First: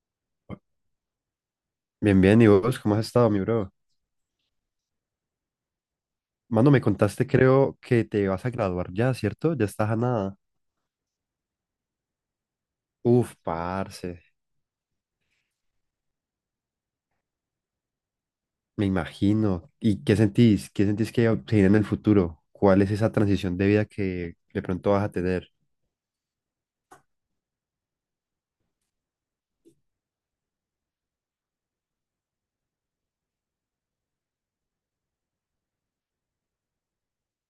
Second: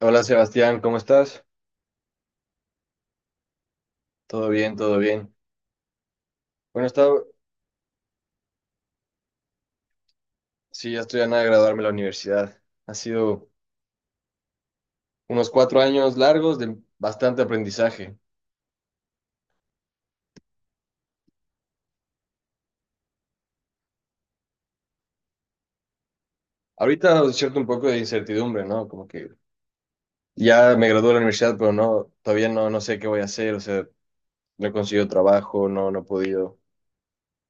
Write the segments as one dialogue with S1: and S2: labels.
S1: Hola Sebastián, ¿cómo estás?
S2: Bien, bien, ¿y vos cómo has estado, mi bro?
S1: Todo bien, todo bien.
S2: Mano, me
S1: Bueno,
S2: contaste,
S1: he
S2: creo que te vas a graduar ya, ¿cierto? Ya estás a nada.
S1: sí, ya estoy a nada de graduarme de la universidad. Ha
S2: Uf,
S1: sido
S2: parce,
S1: unos 4 años largos de bastante aprendizaje.
S2: me imagino. ¿Y qué sentís? ¿Qué sentís que se viene en el futuro? ¿Cuál es esa transición de vida que de pronto vas a tener?
S1: Ahorita cierto un poco de incertidumbre, ¿no? Como que ya me gradué de la universidad, pero no, todavía no, no sé qué voy a hacer, o sea, no he conseguido trabajo, no, no he podido.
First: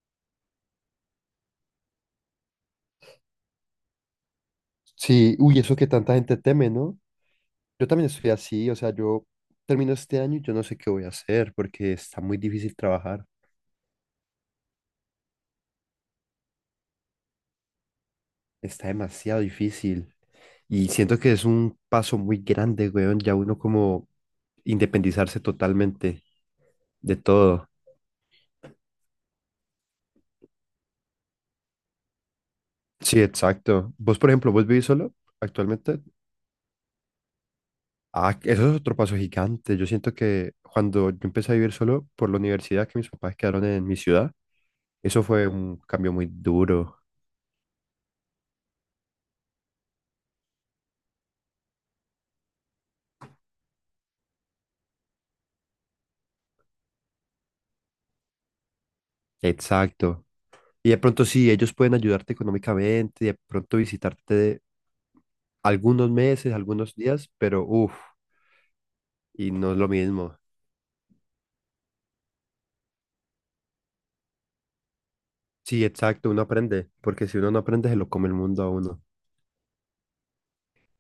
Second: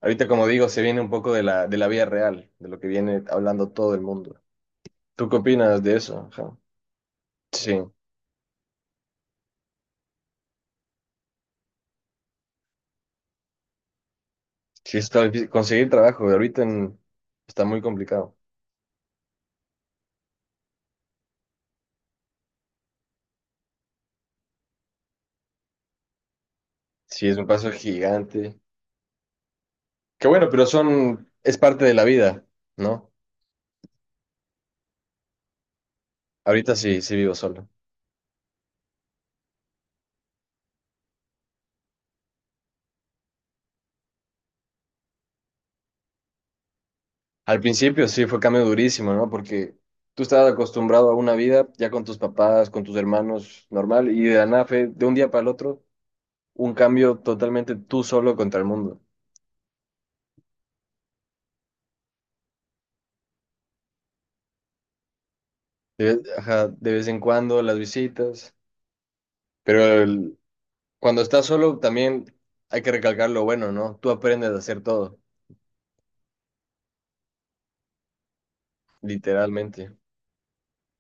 S1: Ahorita, como digo, se viene un poco de la vida real, de lo que viene hablando todo el mundo. ¿Tú
S2: Sí,
S1: qué
S2: uy, eso
S1: opinas
S2: que
S1: de
S2: tanta
S1: eso?
S2: gente
S1: Ajá.
S2: teme, ¿no?
S1: Sí,
S2: Yo también estoy así, o sea, yo termino este año y yo no sé qué voy a hacer porque está muy difícil trabajar.
S1: sí, está difícil conseguir trabajo ahorita está muy complicado.
S2: Está demasiado difícil. Y siento que es un paso muy grande, weón, ya uno como independizarse totalmente de
S1: Sí, es un
S2: todo.
S1: paso gigante. Qué bueno, pero son, es parte de la vida, ¿no?
S2: Sí, exacto. Vos, por ejemplo, vos vivís solo actualmente.
S1: Ahorita sí, sí vivo solo.
S2: Ah, eso es otro paso gigante. Yo siento que cuando yo empecé a vivir solo por la universidad, que mis papás quedaron en mi ciudad, eso fue un cambio muy duro.
S1: Al principio sí fue cambio durísimo, ¿no? Porque tú estabas acostumbrado a una vida ya con tus papás, con tus hermanos, normal, y de la nada fue de un día para el otro un cambio totalmente tú solo contra el mundo.
S2: Exacto. Y de pronto sí, ellos pueden ayudarte económicamente, de pronto visitarte algunos meses,
S1: Ajá, de
S2: algunos
S1: vez en
S2: días,
S1: cuando
S2: pero
S1: las
S2: uff.
S1: visitas,
S2: Y no es
S1: pero
S2: lo mismo.
S1: cuando estás solo también hay que recalcar lo bueno, ¿no? Tú aprendes a hacer todo,
S2: Sí, exacto, uno aprende, porque si uno no aprende, se lo come el mundo a uno.
S1: literalmente.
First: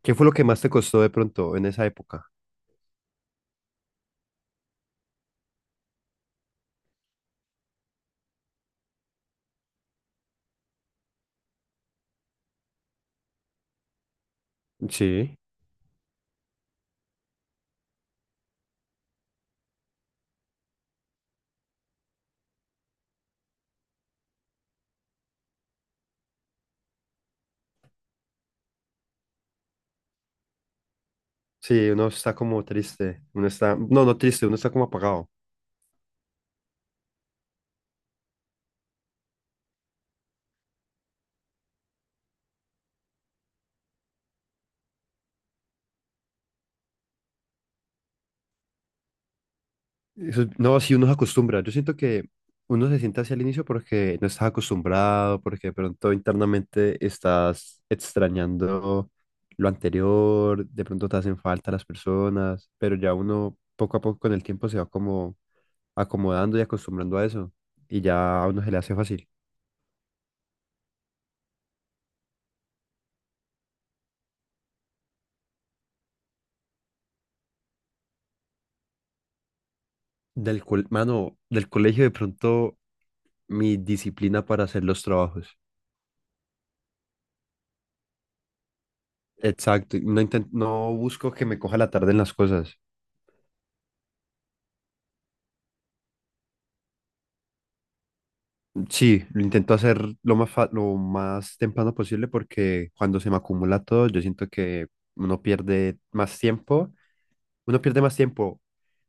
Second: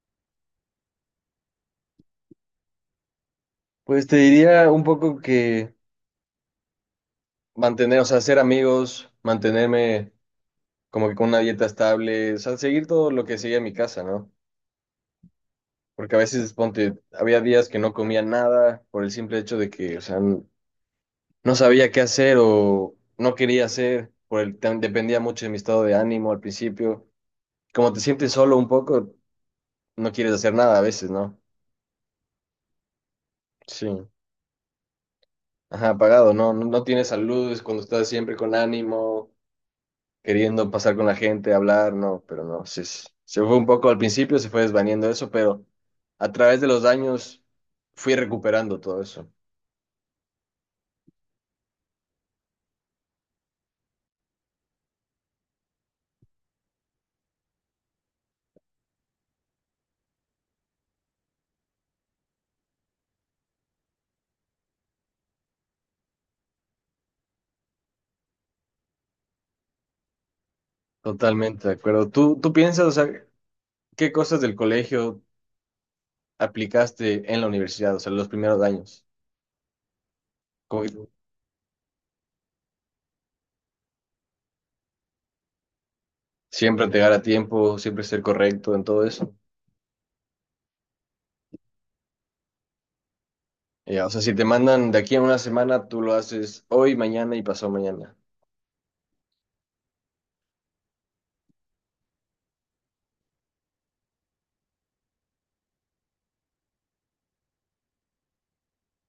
S2: ¿Qué fue lo que más te costó de pronto en esa época?
S1: Pues te diría un poco que... mantener, o sea, ser amigos, mantenerme como que con una dieta estable, o sea, seguir todo lo que seguía en mi casa, ¿no?
S2: Sí.
S1: Porque a veces, ponte, había días que no comía nada por el simple hecho de que, o sea, no sabía qué hacer o no quería hacer, dependía mucho de mi estado de ánimo al principio. Como te sientes solo un poco, no quieres hacer nada a veces, ¿no?
S2: Sí, uno está como triste, uno está,
S1: Sí.
S2: no, no triste, uno está como apagado.
S1: Ajá, apagado, ¿no? No, no tienes salud, es cuando estás siempre con ánimo, queriendo pasar con la gente, hablar, no, pero no, se fue un poco al principio, se fue desvaniendo eso, pero a través de los años fui recuperando todo eso.
S2: Eso- no, si uno se acostumbra. Yo siento que uno se siente hacia el inicio porque no estás acostumbrado, porque de pronto internamente estás extrañando lo anterior, de pronto te hacen falta las personas, pero ya uno poco a poco con el tiempo se va como acomodando y acostumbrando a eso. Y ya a uno se le hace fácil.
S1: Totalmente de acuerdo. ¿Tú piensas, o sea, qué cosas del colegio aplicaste en la universidad, o sea, los primeros años?
S2: Del col-
S1: Como
S2: mano, del colegio de pronto mi disciplina para hacer los trabajos.
S1: siempre llegar a tiempo, siempre ser correcto en todo eso.
S2: Exacto, y no busco que me coja la tarde en las cosas.
S1: Ya, o sea, si te mandan de aquí a una semana, tú lo haces hoy, mañana y pasado mañana.
S2: Sí, lo intento hacer lo más temprano posible porque cuando se me acumula todo, yo siento que uno pierde más tiempo, uno pierde más tiempo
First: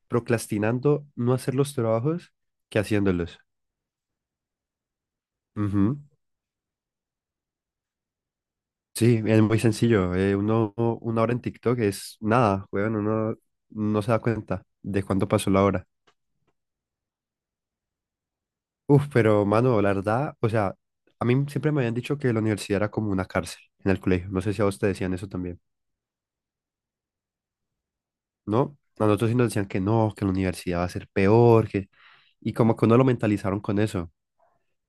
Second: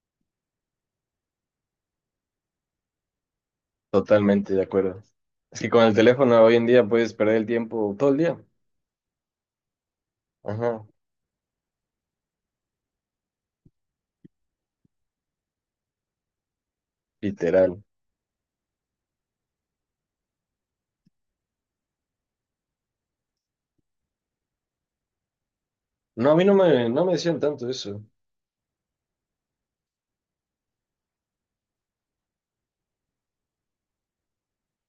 S2: procrastinando no hacer los trabajos que haciéndolos.
S1: Totalmente de acuerdo. Es que con el
S2: Ujú.
S1: teléfono hoy en día puedes perder el tiempo todo el día.
S2: Sí, es muy sencillo.
S1: Ajá.
S2: Una hora en TikTok es nada, weón, uno no se da cuenta de cuánto pasó la hora.
S1: Literal.
S2: Uf, pero mano, la verdad, o sea, a mí siempre me habían dicho que la universidad era como una cárcel en el colegio. No sé si a vos te decían eso también,
S1: No, a mí no me decían tanto eso.
S2: ¿no? A nosotros sí nos decían que no, que la universidad va a ser peor, que... Y como que uno lo mentalizaron con eso.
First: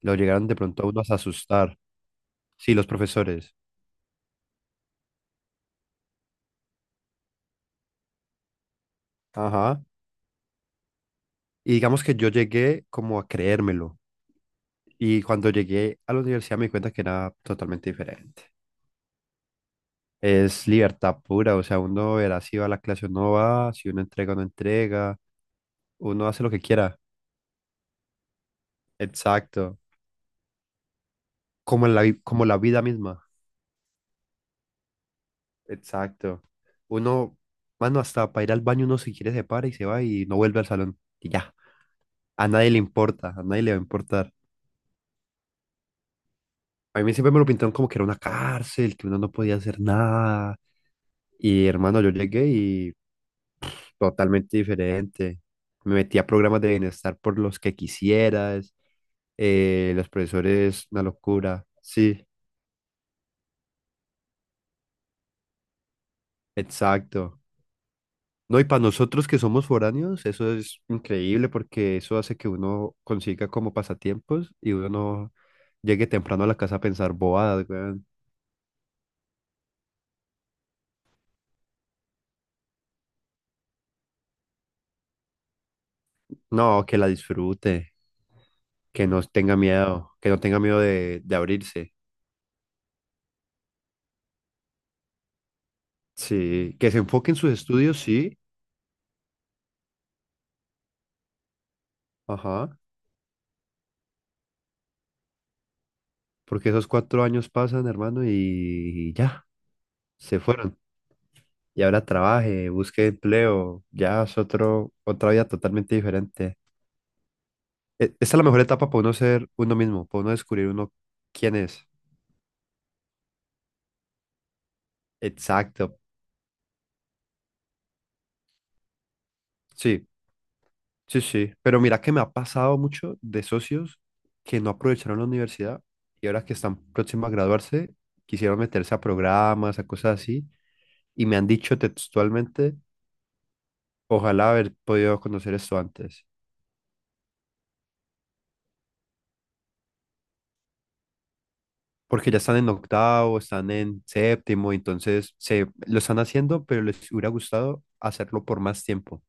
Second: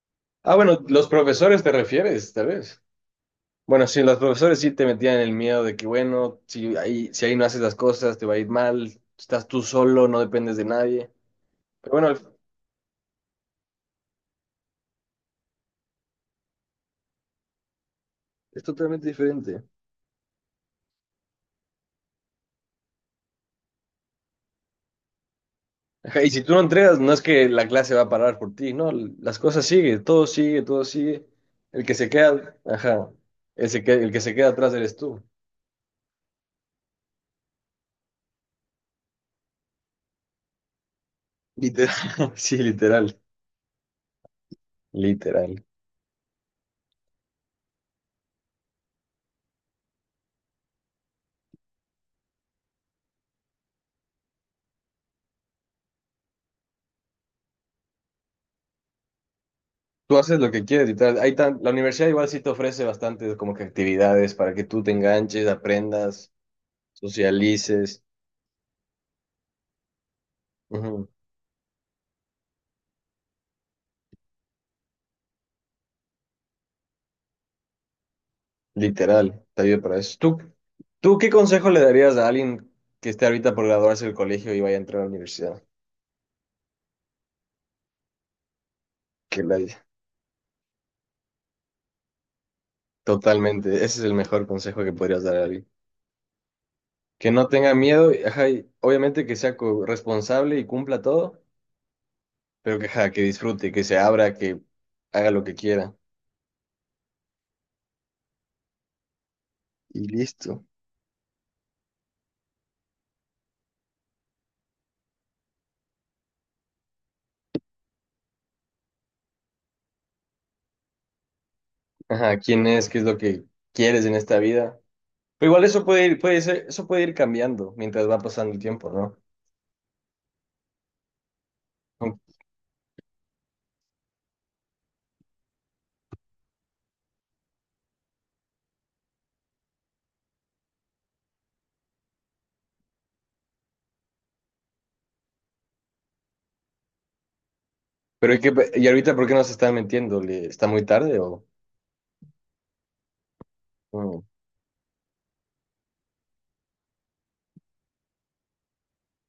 S2: Lo llegaron
S1: Ah,
S2: de
S1: bueno,
S2: pronto a uno
S1: los
S2: a
S1: profesores te
S2: asustar.
S1: refieres, tal
S2: Sí,
S1: vez.
S2: los profesores.
S1: Bueno, sí, los profesores sí te metían el miedo de que, bueno, si ahí no haces las cosas, te va a ir mal, estás tú
S2: Ajá.
S1: solo, no dependes de nadie.
S2: Y
S1: Pero
S2: digamos
S1: bueno,
S2: que
S1: es
S2: yo llegué como a creérmelo. Y cuando llegué a la universidad me di cuenta que era totalmente diferente.
S1: totalmente diferente.
S2: Es libertad pura, o sea, uno verá si va a la clase o no va, si uno entrega o no entrega,
S1: Ajá,
S2: uno
S1: y
S2: hace
S1: si
S2: lo
S1: tú
S2: que
S1: no entregas,
S2: quiera.
S1: no es que la clase va a parar por ti, no, las cosas
S2: Exacto.
S1: siguen, todo sigue, todo sigue. El
S2: Como
S1: que
S2: en la,
S1: se
S2: vi- como
S1: queda,
S2: la vida
S1: ajá,
S2: misma.
S1: el que se queda atrás eres tú.
S2: Exacto. Uno, mano, hasta para ir al baño uno si quiere se para y se va y no vuelve al salón. Y ya.
S1: Literal,
S2: A
S1: sí,
S2: nadie le
S1: literal,
S2: importa, a nadie le va a importar.
S1: literal.
S2: A mí siempre me lo pintaron como que era una cárcel, que uno no podía hacer nada. Y hermano, yo llegué y totalmente diferente. Me metía a programas de bienestar por los que quisieras. Los
S1: Tú haces lo que
S2: profesores,
S1: quieres y
S2: una
S1: tal.
S2: locura.
S1: La universidad
S2: Sí,
S1: igual sí te ofrece bastantes como que actividades para que tú te enganches, aprendas,
S2: exacto.
S1: socialices.
S2: No, y para nosotros que somos foráneos, eso es
S1: Ujú.
S2: increíble porque eso hace que uno consiga como pasatiempos y uno no llegue temprano a la casa a pensar bobadas, weón.
S1: Literal, te ayuda para eso. ¿Tú qué consejo le darías a alguien que esté ahorita por graduarse del colegio y vaya a entrar a la universidad?
S2: No, que la disfrute, que no
S1: Que
S2: tenga
S1: la,
S2: miedo, que no tenga miedo de abrirse.
S1: totalmente, ese es el mejor consejo que podrías dar a alguien.
S2: Sí, que se
S1: Que
S2: enfoque en
S1: no
S2: sus
S1: tenga
S2: estudios,
S1: miedo, y,
S2: sí.
S1: ajá, y obviamente que sea responsable y cumpla todo, pero
S2: Ajá.
S1: que, ajá, que disfrute, que se abra, que haga lo que quiera.
S2: Porque esos 4 años pasan, hermano, y ya,
S1: Y
S2: se
S1: listo.
S2: fueron. Y ahora trabaje, busque empleo, ya es otro, otra vida totalmente diferente. Esta es la mejor etapa para uno ser uno mismo, para uno descubrir uno quién es.
S1: Ajá, quién es, qué es lo que quieres en esta vida. Pero igual eso
S2: Exacto.
S1: puede ir, puede ser, eso puede ir cambiando mientras va pasando el tiempo, ¿no?
S2: Sí, sí, sí. Pero mira que me ha pasado mucho de socios que no aprovecharon la universidad y ahora que están próximos a graduarse, quisieron meterse a programas, a cosas así, y me han dicho textualmente, ojalá haber podido conocer esto antes.
S1: Pero hay que, y ahorita, ¿por qué nos están mintiendo? Está muy tarde o
S2: Porque ya están en octavo, están en
S1: no?
S2: séptimo, entonces se lo están haciendo, pero les hubiera gustado hacerlo por más tiempo.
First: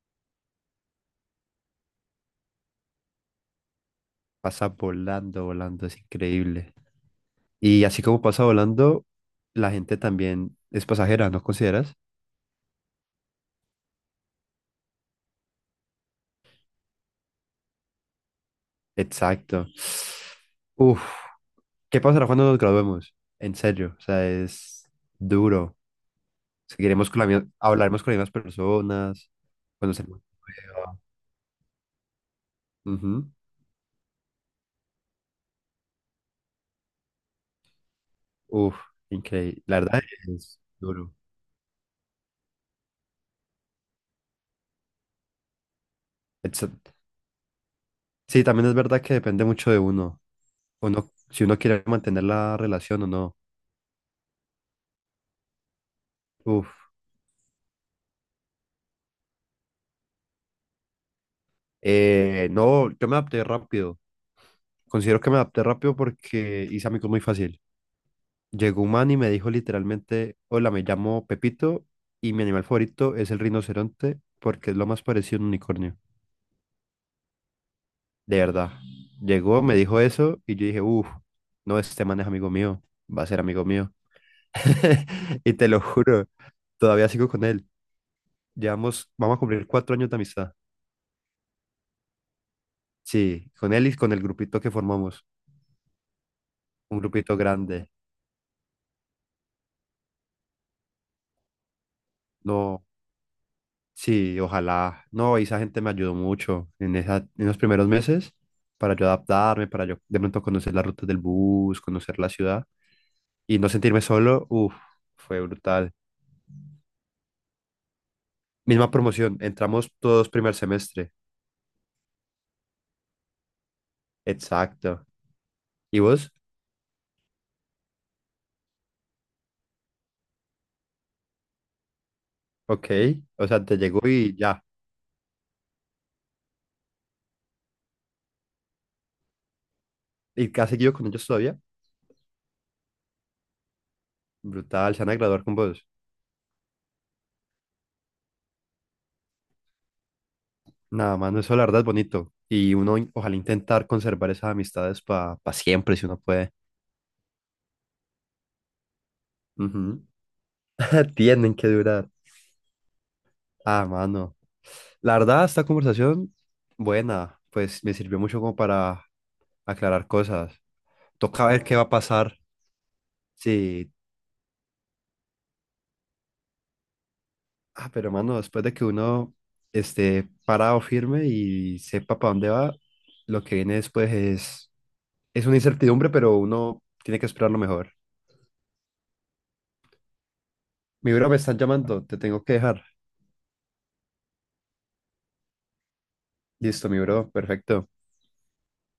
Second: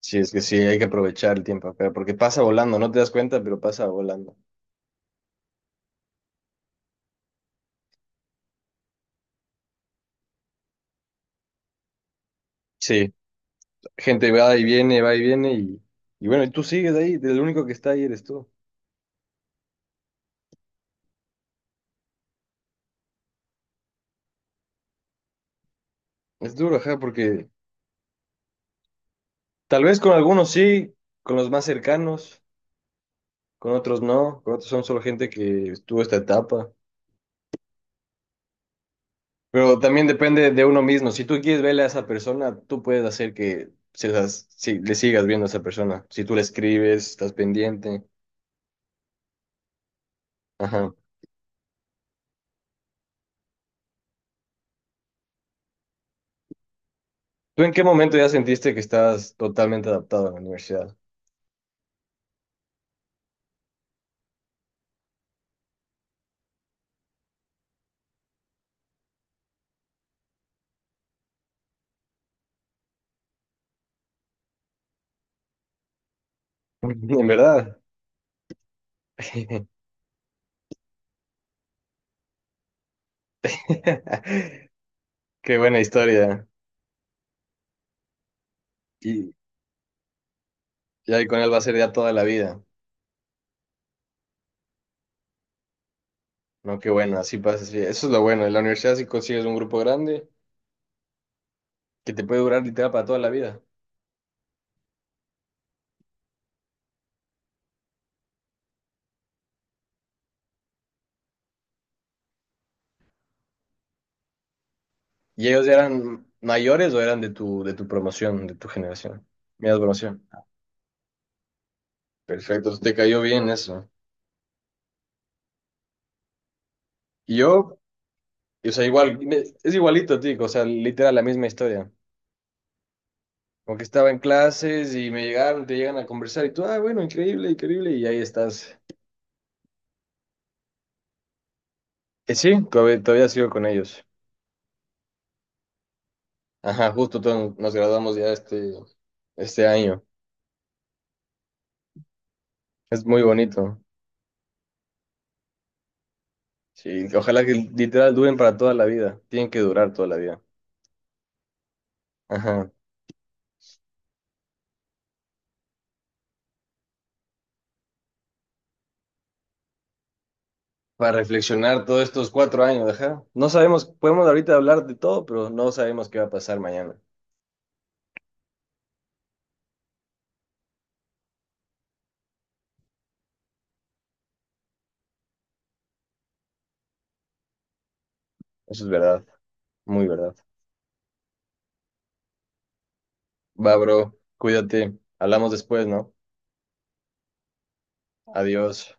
S1: Sí, es que sí, hay que aprovechar el tiempo acá, porque pasa volando, no te das cuenta, pero pasa volando.
S2: Pasa volando, volando, es increíble. Y así como pasa volando, la gente también es pasajera, ¿no consideras?
S1: Sí, gente va y viene, y bueno, y tú sigues ahí, el único que está ahí eres tú.
S2: Exacto. Uf, ¿qué pasará cuando nos graduemos? En serio, o sea, es duro.
S1: Es duro, ajá,
S2: Seguiremos con la
S1: porque
S2: misma, hablaremos con las mismas personas,
S1: tal vez con
S2: conoceremos.
S1: algunos sí, con los más cercanos,
S2: Ujú.
S1: con otros no, con otros son solo gente que estuvo esta etapa.
S2: Uf, increíble.
S1: Pero
S2: La verdad
S1: también depende
S2: es
S1: de uno mismo.
S2: duro.
S1: Si tú quieres verle a esa persona, tú puedes hacer que si le sigas viendo a esa persona. Si tú le escribes, estás pendiente.
S2: Sí, también es verdad que depende mucho de uno.
S1: Ajá.
S2: Uno, si uno quiere mantener la relación o no. Uf.
S1: ¿Tú en qué momento ya sentiste que estás totalmente adaptado a la universidad?
S2: No, yo me adapté rápido. Considero que me adapté rápido porque hice amigos muy fácil. Llegó un man y me dijo literalmente, hola, me llamo Pepito y mi animal favorito es el rinoceronte porque es lo más parecido a un unicornio.
S1: En verdad.
S2: De verdad. Llegó, me dijo eso y yo dije, uff, no, este man es amigo mío, va a ser amigo mío. Y
S1: Qué
S2: te
S1: buena
S2: lo juro,
S1: historia.
S2: todavía sigo con él. Llevamos,
S1: Y
S2: vamos a cumplir 4 años de amistad.
S1: ya con él va a ser ya toda la vida.
S2: Sí, con él y con el grupito que formamos,
S1: No, qué
S2: un
S1: bueno,
S2: grupito
S1: así pasa. Sí.
S2: grande.
S1: Eso es lo bueno. En la universidad si consigues un grupo grande que te puede durar
S2: No,
S1: literal para toda la vida.
S2: sí, ojalá. No, esa gente me ayudó mucho en esa, en los primeros meses para yo adaptarme, para yo de pronto conocer las rutas del bus, conocer la ciudad y no sentirme solo. Uf, fue
S1: ¿Y ellos
S2: brutal.
S1: eran mayores o eran de tu promoción, de tu
S2: Misma
S1: generación?
S2: promoción,
S1: Mira,
S2: entramos
S1: promoción.
S2: todos primer semestre.
S1: Perfecto, te cayó bien eso.
S2: Exacto. ¿Y vos?
S1: Y yo, o sea, igual, es igualito, tico o sea, literal, la misma historia.
S2: Ok, o sea, te
S1: Como que
S2: llegó
S1: estaba en
S2: y ya.
S1: clases y me llegaron, te llegan a conversar y tú, ah, bueno, increíble, increíble, y ahí estás.
S2: ¿Y has seguido con ellos todavía?
S1: Sí, todavía sigo con ellos.
S2: Brutal, se van a graduar con vos.
S1: Ajá, justo todos nos graduamos ya este año.
S2: Nada, mano, eso la verdad es bonito. Y
S1: Es muy
S2: ojalá
S1: bonito.
S2: intentar conservar esas amistades para siempre, si uno puede.
S1: Sí, ojalá que literal duren para toda la vida. Tienen que durar
S2: Ujú.
S1: toda la vida.
S2: Tienen que durar.
S1: Ajá,
S2: Ah, mano. La verdad, esta conversación, buena, pues me sirvió mucho como para aclarar cosas.
S1: para
S2: Toca ver qué va
S1: reflexionar
S2: a
S1: todos estos
S2: pasar.
S1: 4 años, ajá. No sabemos,
S2: Sí.
S1: podemos ahorita hablar de todo, pero no sabemos qué va a pasar mañana.
S2: Ah, pero mano, después de que uno esté parado firme y sepa para dónde va, lo que viene después es una incertidumbre, pero uno tiene que esperar lo mejor.
S1: Eso es verdad, muy verdad.
S2: Mi bro, me están llamando, te tengo que dejar.
S1: Va, bro, cuídate. Hablamos después, ¿no?
S2: Listo, mi bro, perfecto.
S1: Adiós.